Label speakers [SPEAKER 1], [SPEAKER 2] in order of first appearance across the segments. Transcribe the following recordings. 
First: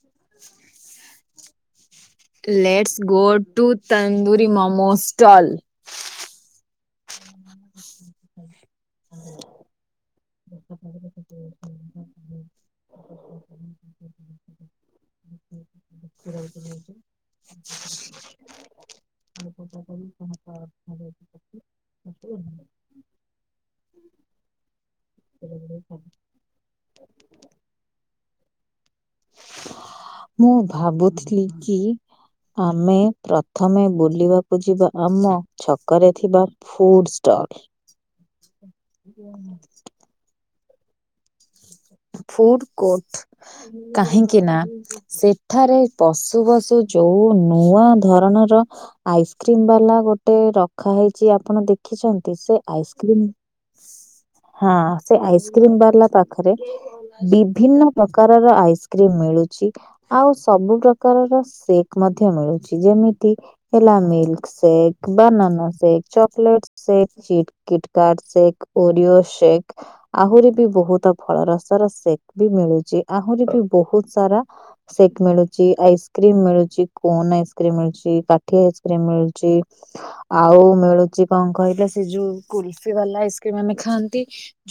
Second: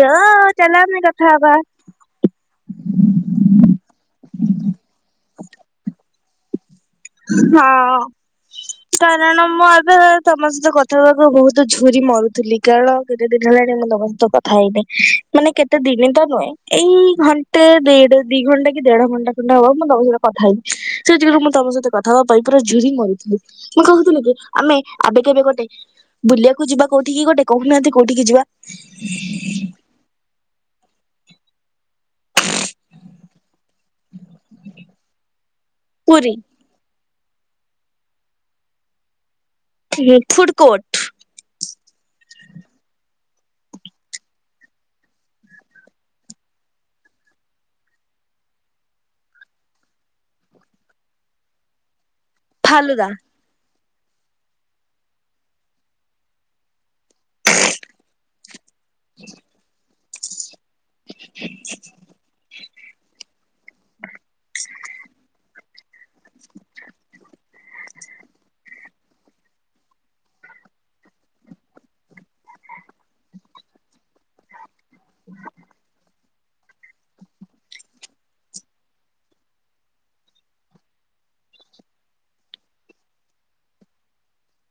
[SPEAKER 1] ର ଚାଲାମେ କଥା ହବା
[SPEAKER 2] let's go to tandoori momo stall
[SPEAKER 1] ହଁ।
[SPEAKER 2] ହ
[SPEAKER 1] କାରଣ ମୁଁ ଏବେ ତମ ସହିତ କଥାହବାକୁ ବହୁତ ଝୁରି ମରୁଥିଲି କାରଣ କେତେ ଦିନ ହେଲାଣି ମୁଁ ତମ ସହିତ କଥା ହେଇନାହିଁ ମାନେ କେତେ ଦିନି ତ ନୁହେଁ ଏଇ ଘନ ଣ୍ଟେ ତେଢ ଦି ଘଣ୍ଟା କି ଦେଢ ଘଣ୍ଟା ଖଣ୍ଡେ ହବ ମୁଁ ତମ ସହିତ କଥା ହେବି ସେଥିୁରୁ ମୁଁ ତମ ସହିତ ପ୍ରଥମ ପାଇପ୍ ରେ ଝୁରି ମରୁଥିଲି ମୁଁ କହୁଥିଲି କି ଆମେ ଆବେ କେବେ ଗୋଟେ ବୁଲିଆକୁ ଯିବା କୋଉଠିକି ଗୋଟେ କହୁନାହାନ୍ତି କୋଉଠିକି ଯିବା?
[SPEAKER 2] ମୁଁ ଭାବୁଥିଲି କି ଆମେ ପ୍ରଥମେ ବୁଲିବାକୁ ଯିବା ଆମ ଛକରେ
[SPEAKER 1] ପୁରୀ
[SPEAKER 2] ଥିବା food stall
[SPEAKER 1] street food court.
[SPEAKER 2] Food court କାହିଁକି ନା ସେଠାରେ ପଶୁ ପଶୁ ଯୋଉ ନୂଆ ଧରଣର ଆଇସ୍କ୍ରିମବାଲା ଗୋଟେ ରଖା ହେଇଛି ଆପଣ ଦେଖ ଦେଖିଛନ୍ତି ସେ
[SPEAKER 1] ଫାଲୁଦା
[SPEAKER 2] ଆଇସ୍କ୍ରିମ, ହଁ ସେ ଆଇସ୍କ୍ରିମବାଲା ପାଖରେ ବିଭିନ୍ନ ପ୍ରକାରର ଆଇସ୍କ୍ରିମ ମିଳୁଛି ଆଉ ସବୁ ପ୍ରକାରର ସେକ୍ ମଧ୍ୟ ମିଳୁଛି ଯେମିତି ହେଲା milk shake banana shake chocolate shake ଚିଟ କିଟକାଟ ସେକ୍, ଓରିଓ ସେକ୍ ଆହୁରି ବି ବହୁତ ଫଳରସର ସେକ୍ ବି ମିଳୁଛି ଆହୁରି ବି ବହୁତ ସାରା ସେକ୍ ମିଳୁଛି ଆଇସ୍କ୍ରି କ୍ରିମ୍ ମିଳୁଛି କୋନ ଆଇସ୍କ୍ରିମ ମିଳୁଛି କାଠି ଆଇସ୍କ୍ରିମ ମିଳୁଛି ଆଉ ମିଳୁଛି କଣ କହିଲେ ସେ ଯୋଉ କୁଲଫି ବାଲା ଆଇକ୍ରିମ ଆମେ ଖାଆନ୍ତି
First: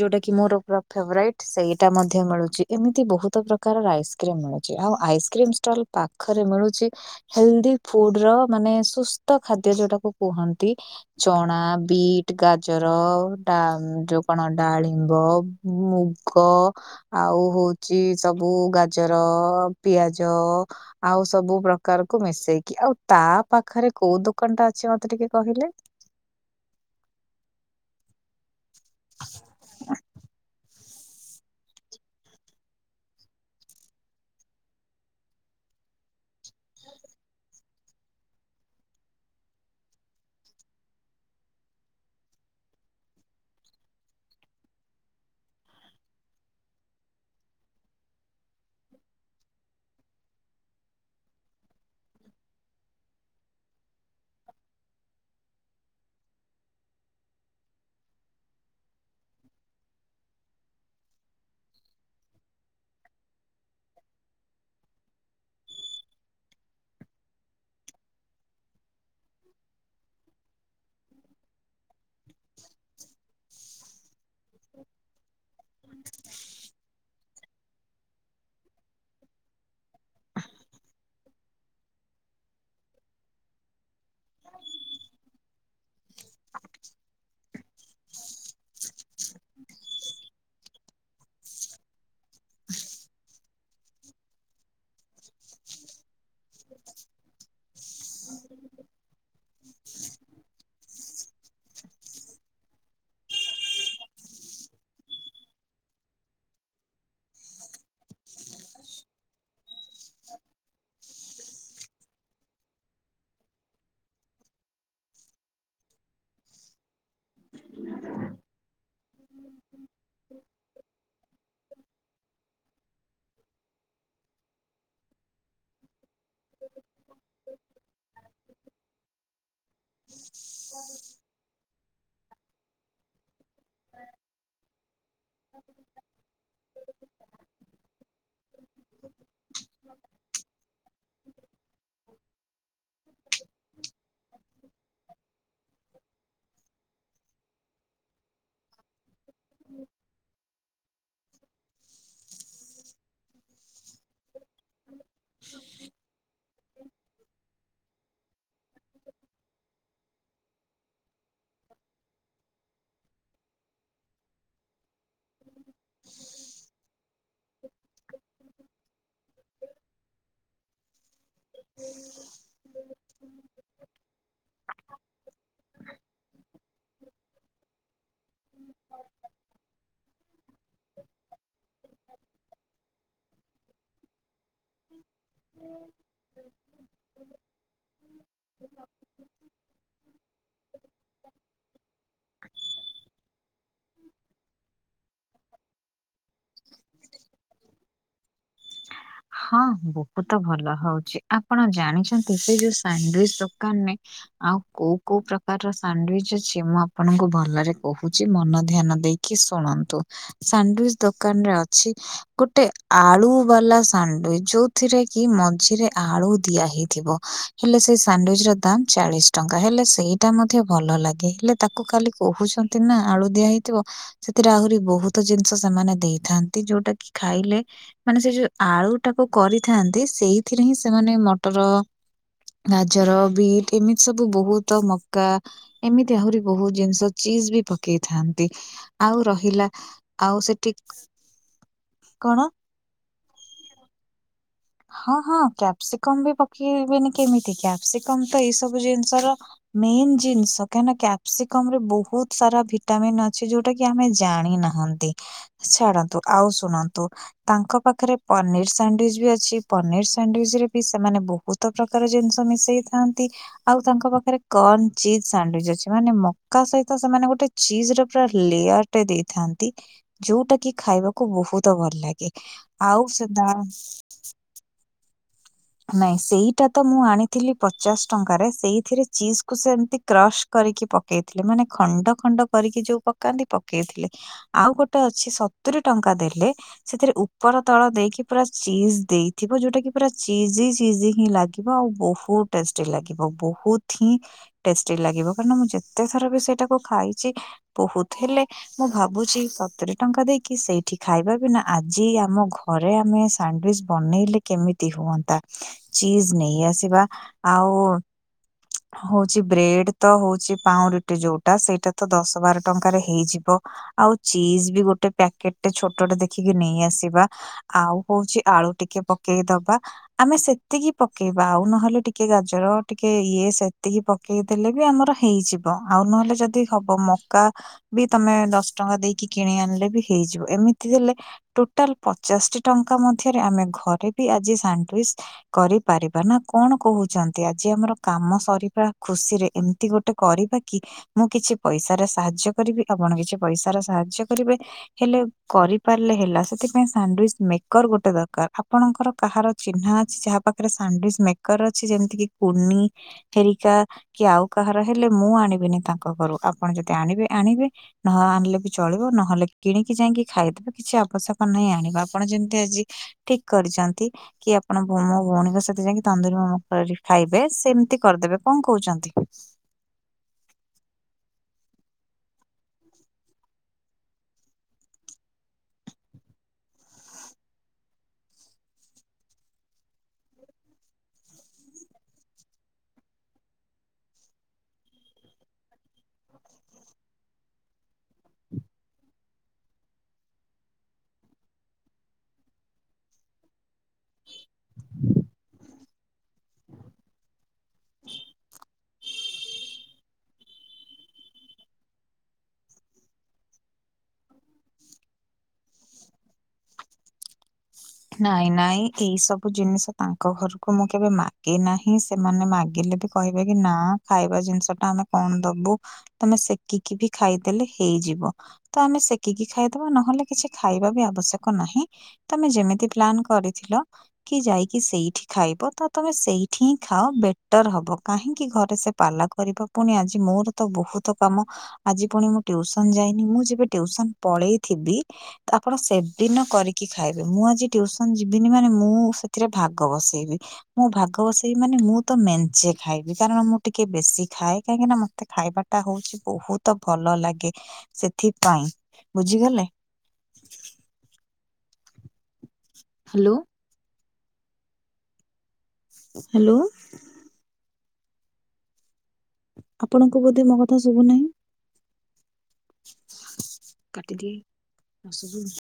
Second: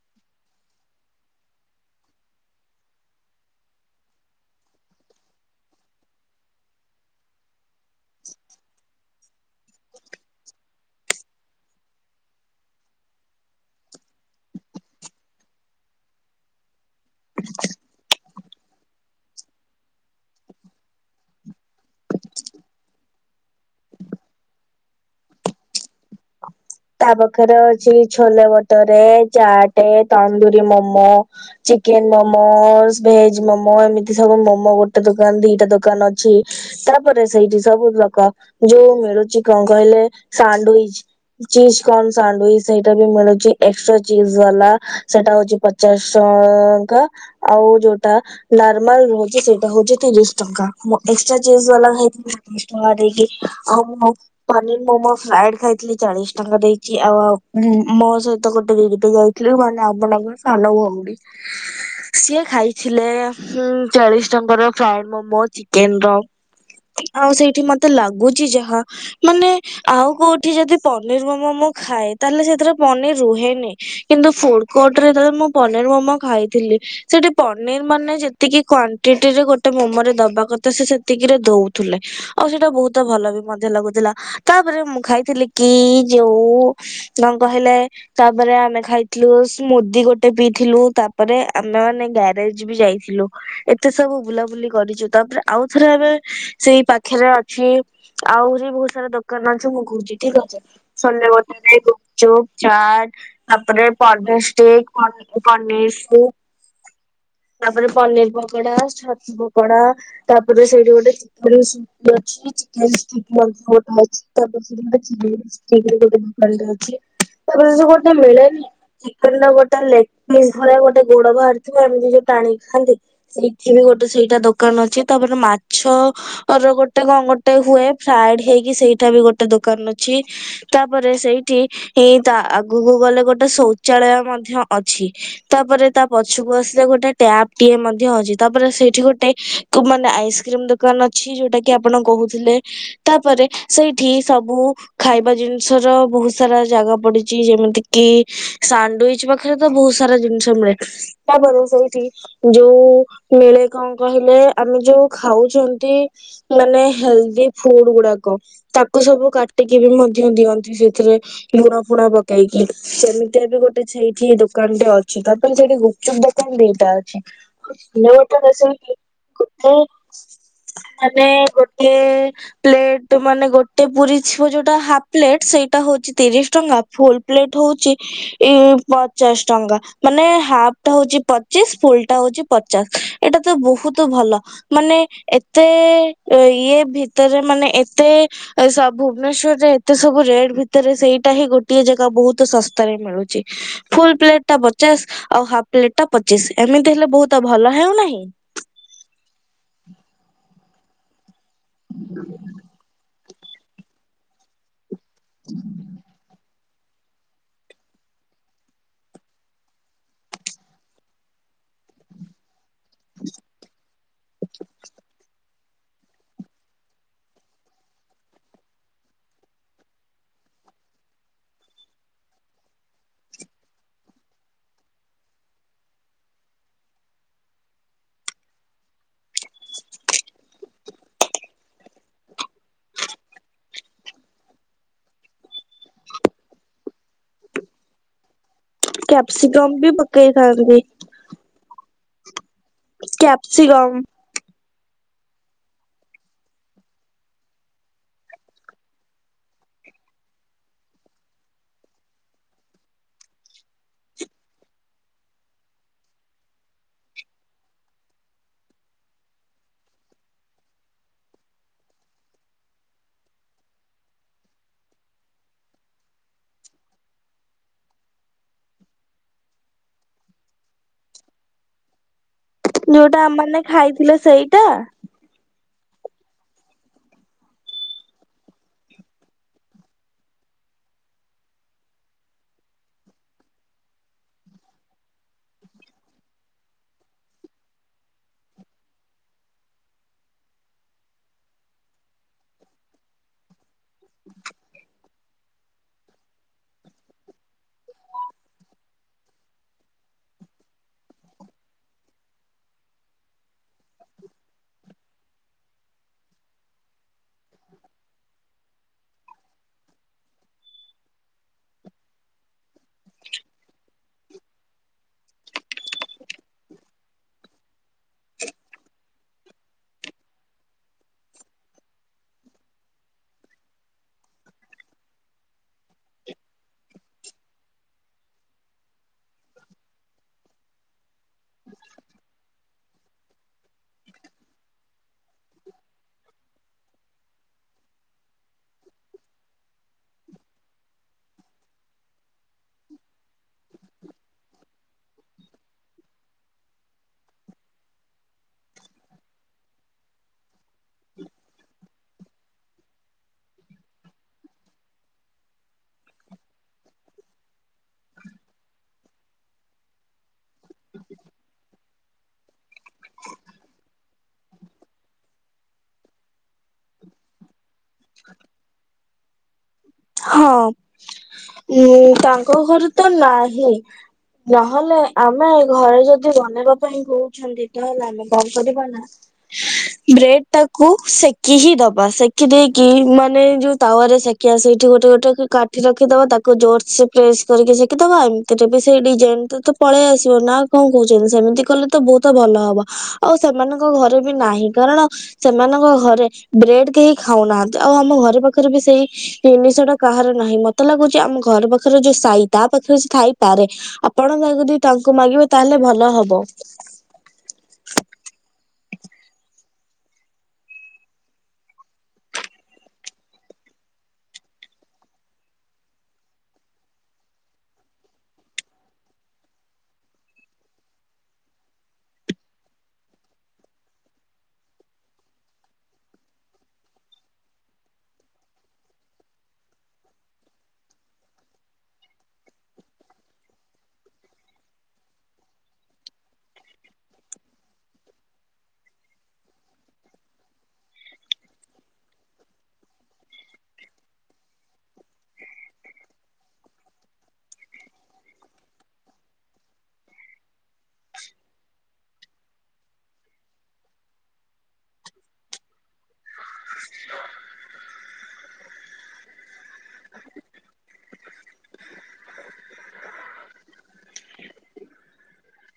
[SPEAKER 2] ଯୋଉଟା କି ମୋର ପୁରା ଫେଭରାଇଟ। ସେଇଟା ମଧ୍ୟ ମିଳୁଛି ଏମିତି ବହୁତ ପ୍ରକାରର ଆଇସ୍କ୍ରିମ ମିଳୁଛି ଆଉ ଆଇସ୍କ୍ରିମ ଷ୍ଟଲ ପାଖରେ ମିଳୁଛି ହେଲଦି ଫୁଡର ମାନେ ସୁସ୍ଥ ଖାଦ୍ୟ ଯୋଉଟାକୁ କୁହନ୍ତି ଚଣା, ବିଟ୍, ଗାଜରା, ଡ଼ା ଯୋଉ କଣ ଡାଳିମ୍ବ ମୁଗ୍ ଗ ଆଉ ହଉଛି ସବୁ ଗାଜର, ପିଆଜ ଆଉ ସବୁ ପ୍ରକାରକୁ ମିଶେଇକି ଆଉ ତା ପାଖରେ କୋଉ ଦୋକାନଟା ଅଛି ମତେ ଟିକେ କହିଲେ
[SPEAKER 1] ତା ପାଖରେ ଅଛି ଛୋଲେ ଭଟୋରେ, ଚାଟେ ତନ୍ଦୁରୀ ମୋମୋ ଚିକେନ ମୋମୋସ, ଭେଜ ମୋମୋ ଏମିତି ସବୁ ମୋମୋ ଗୋଟେ ଦୋକାନ ଦିଟା ଦୋକାନ ଅଛି। ତାପରେ ସେଇଠି ସବୁ ଲୋକ ଯୋଉ ମିଳୁଛି କଣ କହିଲେ ସାଣ୍ଡଉଇଚ ଚିଜ କଣ ସାଣ୍ଡୁଇଚ ସେଇଟା ବି ମିଳୁଛି ଏକ୍ସଟ୍ରା ଚିଜ ବାଲା ସେଟା ହଉଛି ପଚ୍ ଚାଶ ଟଙ୍କା ଆଉ ଯୋଉଟା ନର୍ମାଲ ହଉଛି ସେଇଟା ହଉଛି ତିରିଶ ଟଙ୍କା ମୁଁ ଏକ୍ସଟ୍ରା ଚିଜ୍ ବାଲା ଖାଇଥିଲି। ଦଶ ଟଙ୍କା ଦେଇକି ଆଉ ମୁଁ ପନିର ମୋମୋ ଫ୍ରାଏଡ ଖାଇଥିଲି ଚାଳିଶ ଟଙ୍କା ଦେଇଚି। ଆଉ ଆଉ ମୋ ସହିତ ଗୋଟେ [unintelligible] ଯାଇଥିଲି ମାନେ [unintelligible] ସାନ ଭଉଣୀ ଟି ସିଏ ଖାଇଥିଲେ ଚାଳିଶ ଟଙ୍କାର ଫ୍ରାଏଡ ମୋମୋ। ଚିକେନ ର। ଆଉ ସେଇଠି ମତେ ଲାଗୁଛି ଯାହା ମାନେ ଆଉ କୋଉଠି ଯଦି ପନିର ମୋମୋ ମୁଁ ଖାଏ, ତାହେଲେ ସେଥିରେ ପନିର ରୁହେନି। କିନ୍ତୁ ଫୁଡ୍ କୋର୍ଟରେ ଯେତେବେଳେ ମୁଁ ପନିର ମୋମୋ ଖାଇଥିଲି ସେଠି ପନିର ମାନେ ଯେତିକି କ୍ୱାଣ୍ଟିଟି ରେ ଗୋଟେ ମୋମୋରେ ଦବା କଥା ସେ ସେତିକିରେ ଦଉଥିଲେ। ଆଉ ସେଇଟା ବହୁତ ଭଲ ବି ମଧ୍ୟ ଲାଗୁଥିଲା। ତାପରେ ମୁଁ ଖାଇଥିଲି କି ଯୋଉ କଣ କହିଲେ ତାପରେ ଆମେ ଖାଇଥିଲୁ ସ୍ମୁଦି ଗୋଟେ ପିଇଥିଲୁ। ତାପରେ ଆମେ ମାନେ ଗ୍ୟାରେଜ ବି ଯାଇଥିଲୁ। ଏତେ ସବୁ ବୁଲାବୁଲି କରିଚୁ। ତାପରେ ଆଉଥରେ ଆମେ ସେଇ ପାଖରେ ଅଛି ଆହୁରି ବହୁତ ସାରା ଦୋକାନ ଅଛି ମୁଁ କହୁଚି। ଠିକ ଅଛି। ଛୋଲେ ଭଟୁରେ, ଗୁପଚୁପ, ଚାଟ ତାପରେ ପନିିକ ଷ୍ଟିକ୍ ପନିର ଷ୍ଟିକ୍। ତାପରେ ପନିର ପକୋଡା, ଛତୁ ପକୋଡା। ତାପରେ ସେଇଠି ଗୋଟେ ଚିକେନ ସପ ଟେ ଅଛି। Chicken stick. [unintelligible] ଚିକେନ ଷ୍ଟିକ୍ ଗୋଟେ ଦୋକାନରେ ଅଛି। ତାପରେ ଯୋଉ ଗୋଟେ ମିଳେନି ଚିକେନ ର ଗୋଟେ ଲେଗପିସ ଭଳିଆ ଗୋଟେ ଗୋଡ ବାହାରିଥିବ ଏମିତି ଯୋଉ ଟାଣିକି ଖାଆନ୍ତି। ସେଇଠି ବି ଗୋଟେ ସେଇଟା ଦୋକାନ ଅଛି। ତାପରେ ମାଛ ତାର ଗୋଟେ କଣ ଗୋଟେ ହୁଏ ଫ୍ରାଏଡ ହେଇକି ସେଇଟା ବି ଗୋଟେ ଦୋକାନ ଅ ଅଛି। ତାପରେ ସେଇଠି ଏଇ ତା ଆଗକୁ ଗଲେ ଗୋଟେ ଶୌଚାଳୟ ମଧ୍ୟ ଅଛି। ତାପରେ ତା ପଛକୁ ଆସିଲେ ଗୋଟେ ଟ୍ୟାପ ଟିଏ ମଧ୍ୟ ଅଛି। ତାପରେ ସେଇଠି ଗୋଟେ ଟୁ ମାନେ ଆଇସ୍କ୍ରିମ ଦୋକାନ ଅଛି ଯୋଉଟା କି କି ଆପଣ କହୁଥିଲେ, ତାପରେ ସେଇଠି ସବୁ ଖାଇବା ଜିନିଷ ର ବହୁତ ସାରା ଜାଗା ପଡିଚି, ଯେମିତି କି ସାଣ୍ଡୁଇଚ ପାଖରେ ତ ବହୁତ ସାରା ଜିନିଷ ମିଳେ। ତାପରେ ସେଇଠି ଯୋଉ ମିଳେ କଣ କହିଲେ ଆମେ ଯୋଉ ଖାଉଛନ୍ତି ମାନେ ହେଲଦି ଫୁଡ ଗୁଡାକ। ତାକୁ ସବୁ କା ଟିକି ବି ମଧ୍ୟ ଦିଅନ୍ତି ସେଥିରେ। ଲୁଣ ଫୁଣ ପକେଇକି ସେମିତିଆ ବି ଗୋଟେ [unintelligible] ଦୋକାନଟେ ଅଛି। ଥିବା ପାଇଁ ଗୁପଚୁପ ଦୋକାନ ଦିଟା ଅଛି। [unintelligible] ମାନେ ଗୋଟେ ପ୍ଲେଟ ମାନେ ଗୋଟେ ପୁରୀ ଥିବ ଯୋଉଟା ହାପ୍ ପ୍ଲେଟ ସେଇଟା ହଉଛି ତିରିଶ ଟଙ୍କା। ଫୁଲ ପ୍ଲେଟ ହଉଚି ଇ ପଚାଶ ଟଙ୍କା। ମାନେ ହାଫ ଟା ହଉଛି ପଚିଶ ଫୁଲ ଟା ହଉଛି ପଚାଶ। ଏଇଟା ତ ବହୁତ ଭଲ। ମାନେ ଏତେ ଇଏ ଭିତରେ ମାନେ ଏତେ ସ ଭୁବନେଶ୍ବରରେ ଏତେ ସବୁ ରେଟ୍ ଭିତରେ ସେଇଟା ହିଁ ଗୋଟାଏ ଜାଗା ବହୁତ ଶସ୍ତାରେ ମିଳୁଚି। ଫୁଲ ପ୍ଲେଟ ଟା ପଚାଶ ଆଉ ହାଫ ପ୍ଲେଟ ଟା ପଚିଶ। ଏମିତି ହେଲେ ବହୁତ ଭଲ ହେଉନାହିଁ।
[SPEAKER 2] ହଁ ବହୁତ ଭଲ ହଉଚି। ଆପଣ ଜାଣିଛନ୍ତି ସେଇ ଯୋଉ ଶାଣ୍ଡଉଇଚ ସବୁ ଦୋକାନ ରେ ଆଉ କୋଉ କୋଉ ପ୍ରକାରର ସାଣ୍ଡଉଇଚ ଅଛି? କି ମୁଁ ଆପଣଙ୍କୁ ଭଲରେ କହୁଚି ମନ ଧ୍ୟାନ ଦେଇକି ଶୁଣନ୍ତୁ। ସାଣ୍ଡୱିଚ ଦୋକାନରେ ଅଛି ଗୋଟେ ଆଳୁ ବାଲା ସାଣ୍ଡୱିଚ ଯୋଉଥିରେ କି ମଝିରେ ଆଳୁ ଦିଆ ହେଇଥିବ। ହେଲେ ସେଇ ସାଣ୍ଡୱିଚ ର ଦାମ୍ ଚାଳିଶ ଟଙ୍କା। ହେଲେ ସେଇ ତା ମଧ୍ୟ ଭଲ ଲାଗେ। ହେଲେ ତାକୁ କାଲି କହୁଛନ୍ତି ନା ଆଳୁ ଦିଆ ହେଇଥିବ ସେଥିରେ ଆହୁରି ବହୁତ ଜିନିଷ ସେମାନେ ଦେଇଥାନ୍ତି। ଯୋଉଟା କି ଖାଇଲେ ମାନେ ସେ ଯୋଉ ଆଳୁ ଟାକୁ କରିଥାନ୍ତି ସେଇଥିରେ ହିଁ ସେମାନେ ମଟର ଗାଜର, ବିଟ ଏମିତି ସବୁ ବହୁତ ମକା ଏମିତି ଆହୁରି ବହୁତ ଜିନିଷ ଚିଜ ବି ପକେଇଥାନ୍ତି ଆଉ ରହିଲା
[SPEAKER 1] କ୍ୟାପ୍ସିକମ ବି
[SPEAKER 2] ଆଉ ସେଠି
[SPEAKER 1] ପକେଇଥାନ୍ତି
[SPEAKER 2] କଣ?
[SPEAKER 1] କ୍ୟାପସିଗମ୍।
[SPEAKER 2] ହଁ ହଁ କ୍ୟାପ୍ସିକମ ବି ପକେଇବେନି କେମିତି କ୍ୟାପ୍ସିକମ ତ ଏଇ ସବୁ ଜିନିଷର- ମେନ୍ ଜିନିଷ କାହିଁନା କ୍ୟାପସିକମ ରେ ବହୁତ ସାରା ଭିଟାମିନ୍ ଅଛି ଯୋଉ ଟାକି ଆମେ ଜାଣିନାହାନ୍ତି। ଛାଡନ୍ତୁ ଆଉ ଶୁଣନ୍ତୁ ତାଙ୍କ ପାଖରେ ପନିର ସାଣ୍ଡିଚ ବି ଅ ଛି ପନିର ସାଣ୍ଡିଚ ରେ ବି ସେମାନେ ବହୁତ ପ୍ରକାର ଜିନିଷ ମିଶେଇ ଥାନ୍ତି। ଆଉ ତାଙ୍କ ପାଖରେ କନ୍ ଚିଜ୍ ଶାଣ୍ଡଉଇଚ୍ ଅଛି ମାନେ ମକା ସହିତ ସେମାନେ ଗୋଟେ ଚିଜର ପୁରା ଲେଆର ଟେ ଦେଇଥାନ୍ତି ଯୋଉଟା କି ଖାଇବାକୁ ବହୁତ ଭଲ ଲାଗେ। ଆଉ
[SPEAKER 1] ଯୋଉଟା
[SPEAKER 2] ସେ ଦା
[SPEAKER 1] ଆମମାନେ ଖାଇଥିଲେ ସେଇଟା
[SPEAKER 2] ନାଇଁ ସେଇଟା ତ ମୁଁ ଆଣିଥିଲି ପଚାଶ ଟଙ୍କାରେ ସେଇଥିରେ ଚିଜକୁୁ ସେମତି କ୍ରସ କରିକି ପକେଇଥିଲେ ମାନେ ଖଣ୍ଡ ଖଣ୍ଡ କରିକି ଯୋଉ ପକାନ୍ତି ପକେଇଥିଲେ। ଆଉ ଗୋଟେ ଅଛି ସତୁରି ଟଙ୍କା ଦେଲେ ସେଥିରେ ଉପର ତଳ ଦେଇକି ପୁରା ଚିଜ ଦେଇଥିବ ଯୋଉଟା କି ପୁରା ଚିଜି ଚିଜି ହିଁ ଲାଗିବ ଆଉ ବହୁତ ଟେଷ୍ଟି ଲାଗିବ ବହୁତ ହିଁ ଟେଷ୍ଟି ଲାଗିବ କାରଣ ମୁଁ ଯେତେ ଥର ବି ସେଟାକୁ ଖାଇଛି ବହୁତ ହେଲେ ମୁଁ ଭାବୁଛି ସତୁରେ ଟଙ୍କା ଦେଇକି ସେଇଠି ଖାଇବା ବିନା ଆଜି ଆମ ଘ ପରେ ଆମେ ସାଣ୍ଡୱିଚ ବନେଇଲେ କେମି ତି ହୁଅନ୍ତା ଚିଜ ନେଇ ଆସିବା ଆଉ ହଉଛି ବ୍ରେଡ ତ ହଉଛି ପାଉଁରୁଟି ଯୋଉଟା ସେଇଟା ତ ଦଶ ବାର ଟଙ୍କାରେ ହେଇଯିବ। ଆଉ ଚିଜ ବି ଗୋଟେ ପ୍ୟାକେଟଟେ ଛୋଟଟେ ଦେଖିକି ନେଇ ଆସିବା। ଆଉ ହଉଛି ଆଳୁ ଟିକେ ପକେଇ ଦବା। ଆମେ ସେତିକି ପକେଇବା ଆଉ ନହେଲେ ଟିକେ ଗାଜର ଟିକେ ଇଏ ସେତିକି ପ ପକେଇ ଦେଲେ ବି ଆମର ହେଇଯିବ ଆଉ ନହେଲେ ଯଦି ହବ ମକା ବି ତମେ ଦଶ ଟଙ୍କା ଦେଇକି କିଣି ଆଣିଲେ ବି ହେଇଯିବ ଏମିତି ଦେଲେ ଟୋଟାଲ ପଚାଶଟି ଟଙ୍କା ମଧ୍ୟରେ ଆମେ ଘରେ ବି ଆଜି ସାଣ୍ଡଉଇଚ କରିପାରିବା ନା କଣ କହୁଛନ୍ତି ଆଜି ଆମର କାମ ସରିବା ଖୁସିରେ ଏମିତି ଗୋଟେ କରିବା କି ମୁଁ କିଛି ପଇସାରେ ସାହାଯ୍ୟ କରିବି ଆପଣ କିଛି ପଇସା ର ସାହାଯ୍ୟ କରିବେ। ହେଲେ କରିପାରିଲେ ହେଲା ସେଥିପାଇଁ ସାଣ୍ଡଉଇଚ ମେକର ଗୋଟେ ଦରକାର ଆପଣଙ୍କର କାହାର ଚିହ୍ନା ଅଛି ଯାହା ପାଖରେ ସାଣ୍ଡଉଇଚ ମେକର ଅଛି ଯେମିତି କି କୁନି ହେରିକା କି ଆଉ କାହାର ହେଲେ ମୁଁ ଆଣିବିନି ତାଙ୍କ ଘରୁ ଆପଣ ଯଦି ଆଣିବେ ଆଣିବେ। ନ ଆଣିଲେ ବି ଚଳିବ ନହେଲେ। କିଣିକି ଯାଇଁକି ଖାଇଦେବେ କିଛି ଆବଶ୍ୟକ ନାହିଁ ଆଣିବା ଆପଣ ଯେମିତି ଆଜି ଠିକ କରିଚନ୍ତି। କି ଆପଣ ମୋ ଭଉଣୀଙ୍କ ସହିତ ଯାଇକି ତନ୍ଦୁରୀ ମମୋ କରି ଖାଇବେ ସେମିତି କରିଦେବେ କଣ କହୁଚନ୍ତି?
[SPEAKER 1] ହଁ ଉଁ ତାଙ୍କ ଘରେ ତ ନାହିଁ। ନହେଲେ ଆମେ ଘରେ ଯଦି ବନେଇବା ପାଇଁ ହଉଚି ଛନ୍ତି ତାହେଲେ ଆମେ କଣ କରିବା ନା
[SPEAKER 2] [inaudible] [unintelligible]
[SPEAKER 1] ବ୍ରେଡ ଟାକୁ ସେକି ହି ଦବା ସେକି ଦେଇକି ମାନେ ଯୋଉ ତାୱାରେ ସେକିବା ସେଇ ଠି ଗୋଟେ ଗୋଟେ କାଠି ରଖିଦବା ତାକୁ ଜୋରସେ ପ୍ରେସ କରିକି ସେକିଦବା ଏମତିରେ ବି ସେଇ ଡିଜାଇନ ତ ପଳେଇ ଆସିବ ନା କଣ କହୁଛନ୍ତି ସେମିତି କଲେ ତ ବହୁତ ଭଲ ହବ। ଆଉ ସେମାନଙ୍କ ଘରେ ବି ନାହିଁ କାରଣ ସେମାନଙ୍କ ଘରେ ବ୍ରେଡ କେହି ଖାଉନାହାନ୍ତି। ତ ଆଉ ଆମ ଘର ପାଖରେ ବି ସେଇ ଜିନିଷ ଟା କାହାର ନାହିଁ ମତେ ଲାଗୁଛି ଆମ ଘର ପାଖରେ ଜିଏ ସାଇ ତା ପାଖରେ ସେ ଥାଇପାରେ। ଆପଣ କାହା କତିକି ଯଦି ତାଙ୍କୁ ମାଗିବେ ତାହେଲେ ଭଲ ହବ।
[SPEAKER 2] ନାଇଁ ନାଇଁ ଏଇ ସବୁ ଜିନିଷ ତାଙ୍କ ଘରକୁ ମୁଁ କେବେ ମାଗି ନାହିଁ ସେମାନେ ମାଗିଲେ ବି କହିବେ କି ନା ଖାଇବା ଜିନିଷ ଟା ଆମେ କଣ ଦବୁ। ତମେ ସେକିକି ବି ଖାଇଦେଲେ ହେଇଯିବ। ତ ଆମେ ସେକିକି ଖାଇଦବା ନହେଲେ କିଛି ଖାଇବା ବି ଆବଶ୍ୟକ ନାହିଁ ତମେ ଯେମି କି ପ୍ଲାନ୍ କରିଥିଲ? କି ଯାଇକି ସେଇଠି ଖାଇବ, ତ ତମେ ସେଇଠି ହିଁ ଖାଅ ବେଟର ହବ। କାହିଁକି ଘରେ ସେ ପାଲା କରିବ, ପୁଣି ଆଜି ମୋର ତ ବହୁତ କାମ। ଆଜି ପୁଣି ମୁଁ ଟିଉସନ ଯାଇନି, ମୁଁ ଯେବେ ଟିଉସନ ପଳେଇଥିବି। ତ ଆପଣ ସେଦିନ କରିକି ଖାଇବେ। ମୁଁ ଆଜି ଟ୍ୟୁସନ ଯିବିନି ମାନେ, ମୁଁ ସେଥିରେ ଭାଗ ବସେଇବି। ମୁଁ ଭାଗ ବସେଇବି ମାନେ, ମୁଁ ତ ମେଞ୍ଚେ ଖାଇବି। କାରଣ ମୁଁ ଟିକେ ବେଶି ଖାଏ, କାହିଁକି ନା ମତେ ଖାଇବା ଟା ହଉଛି ବହୁତ ଭଲ ଲାଗେ, ସେଥିପାଇଁ ବୁଝିଗଲେ। ହ୍ୟାଲୋ। ହ୍ୟାଲୋ। ଆପଣଙ୍କୁ ବୋଧେ ମୋ କଥା ଶୁଭୁନାହିଁ? [unintelligible]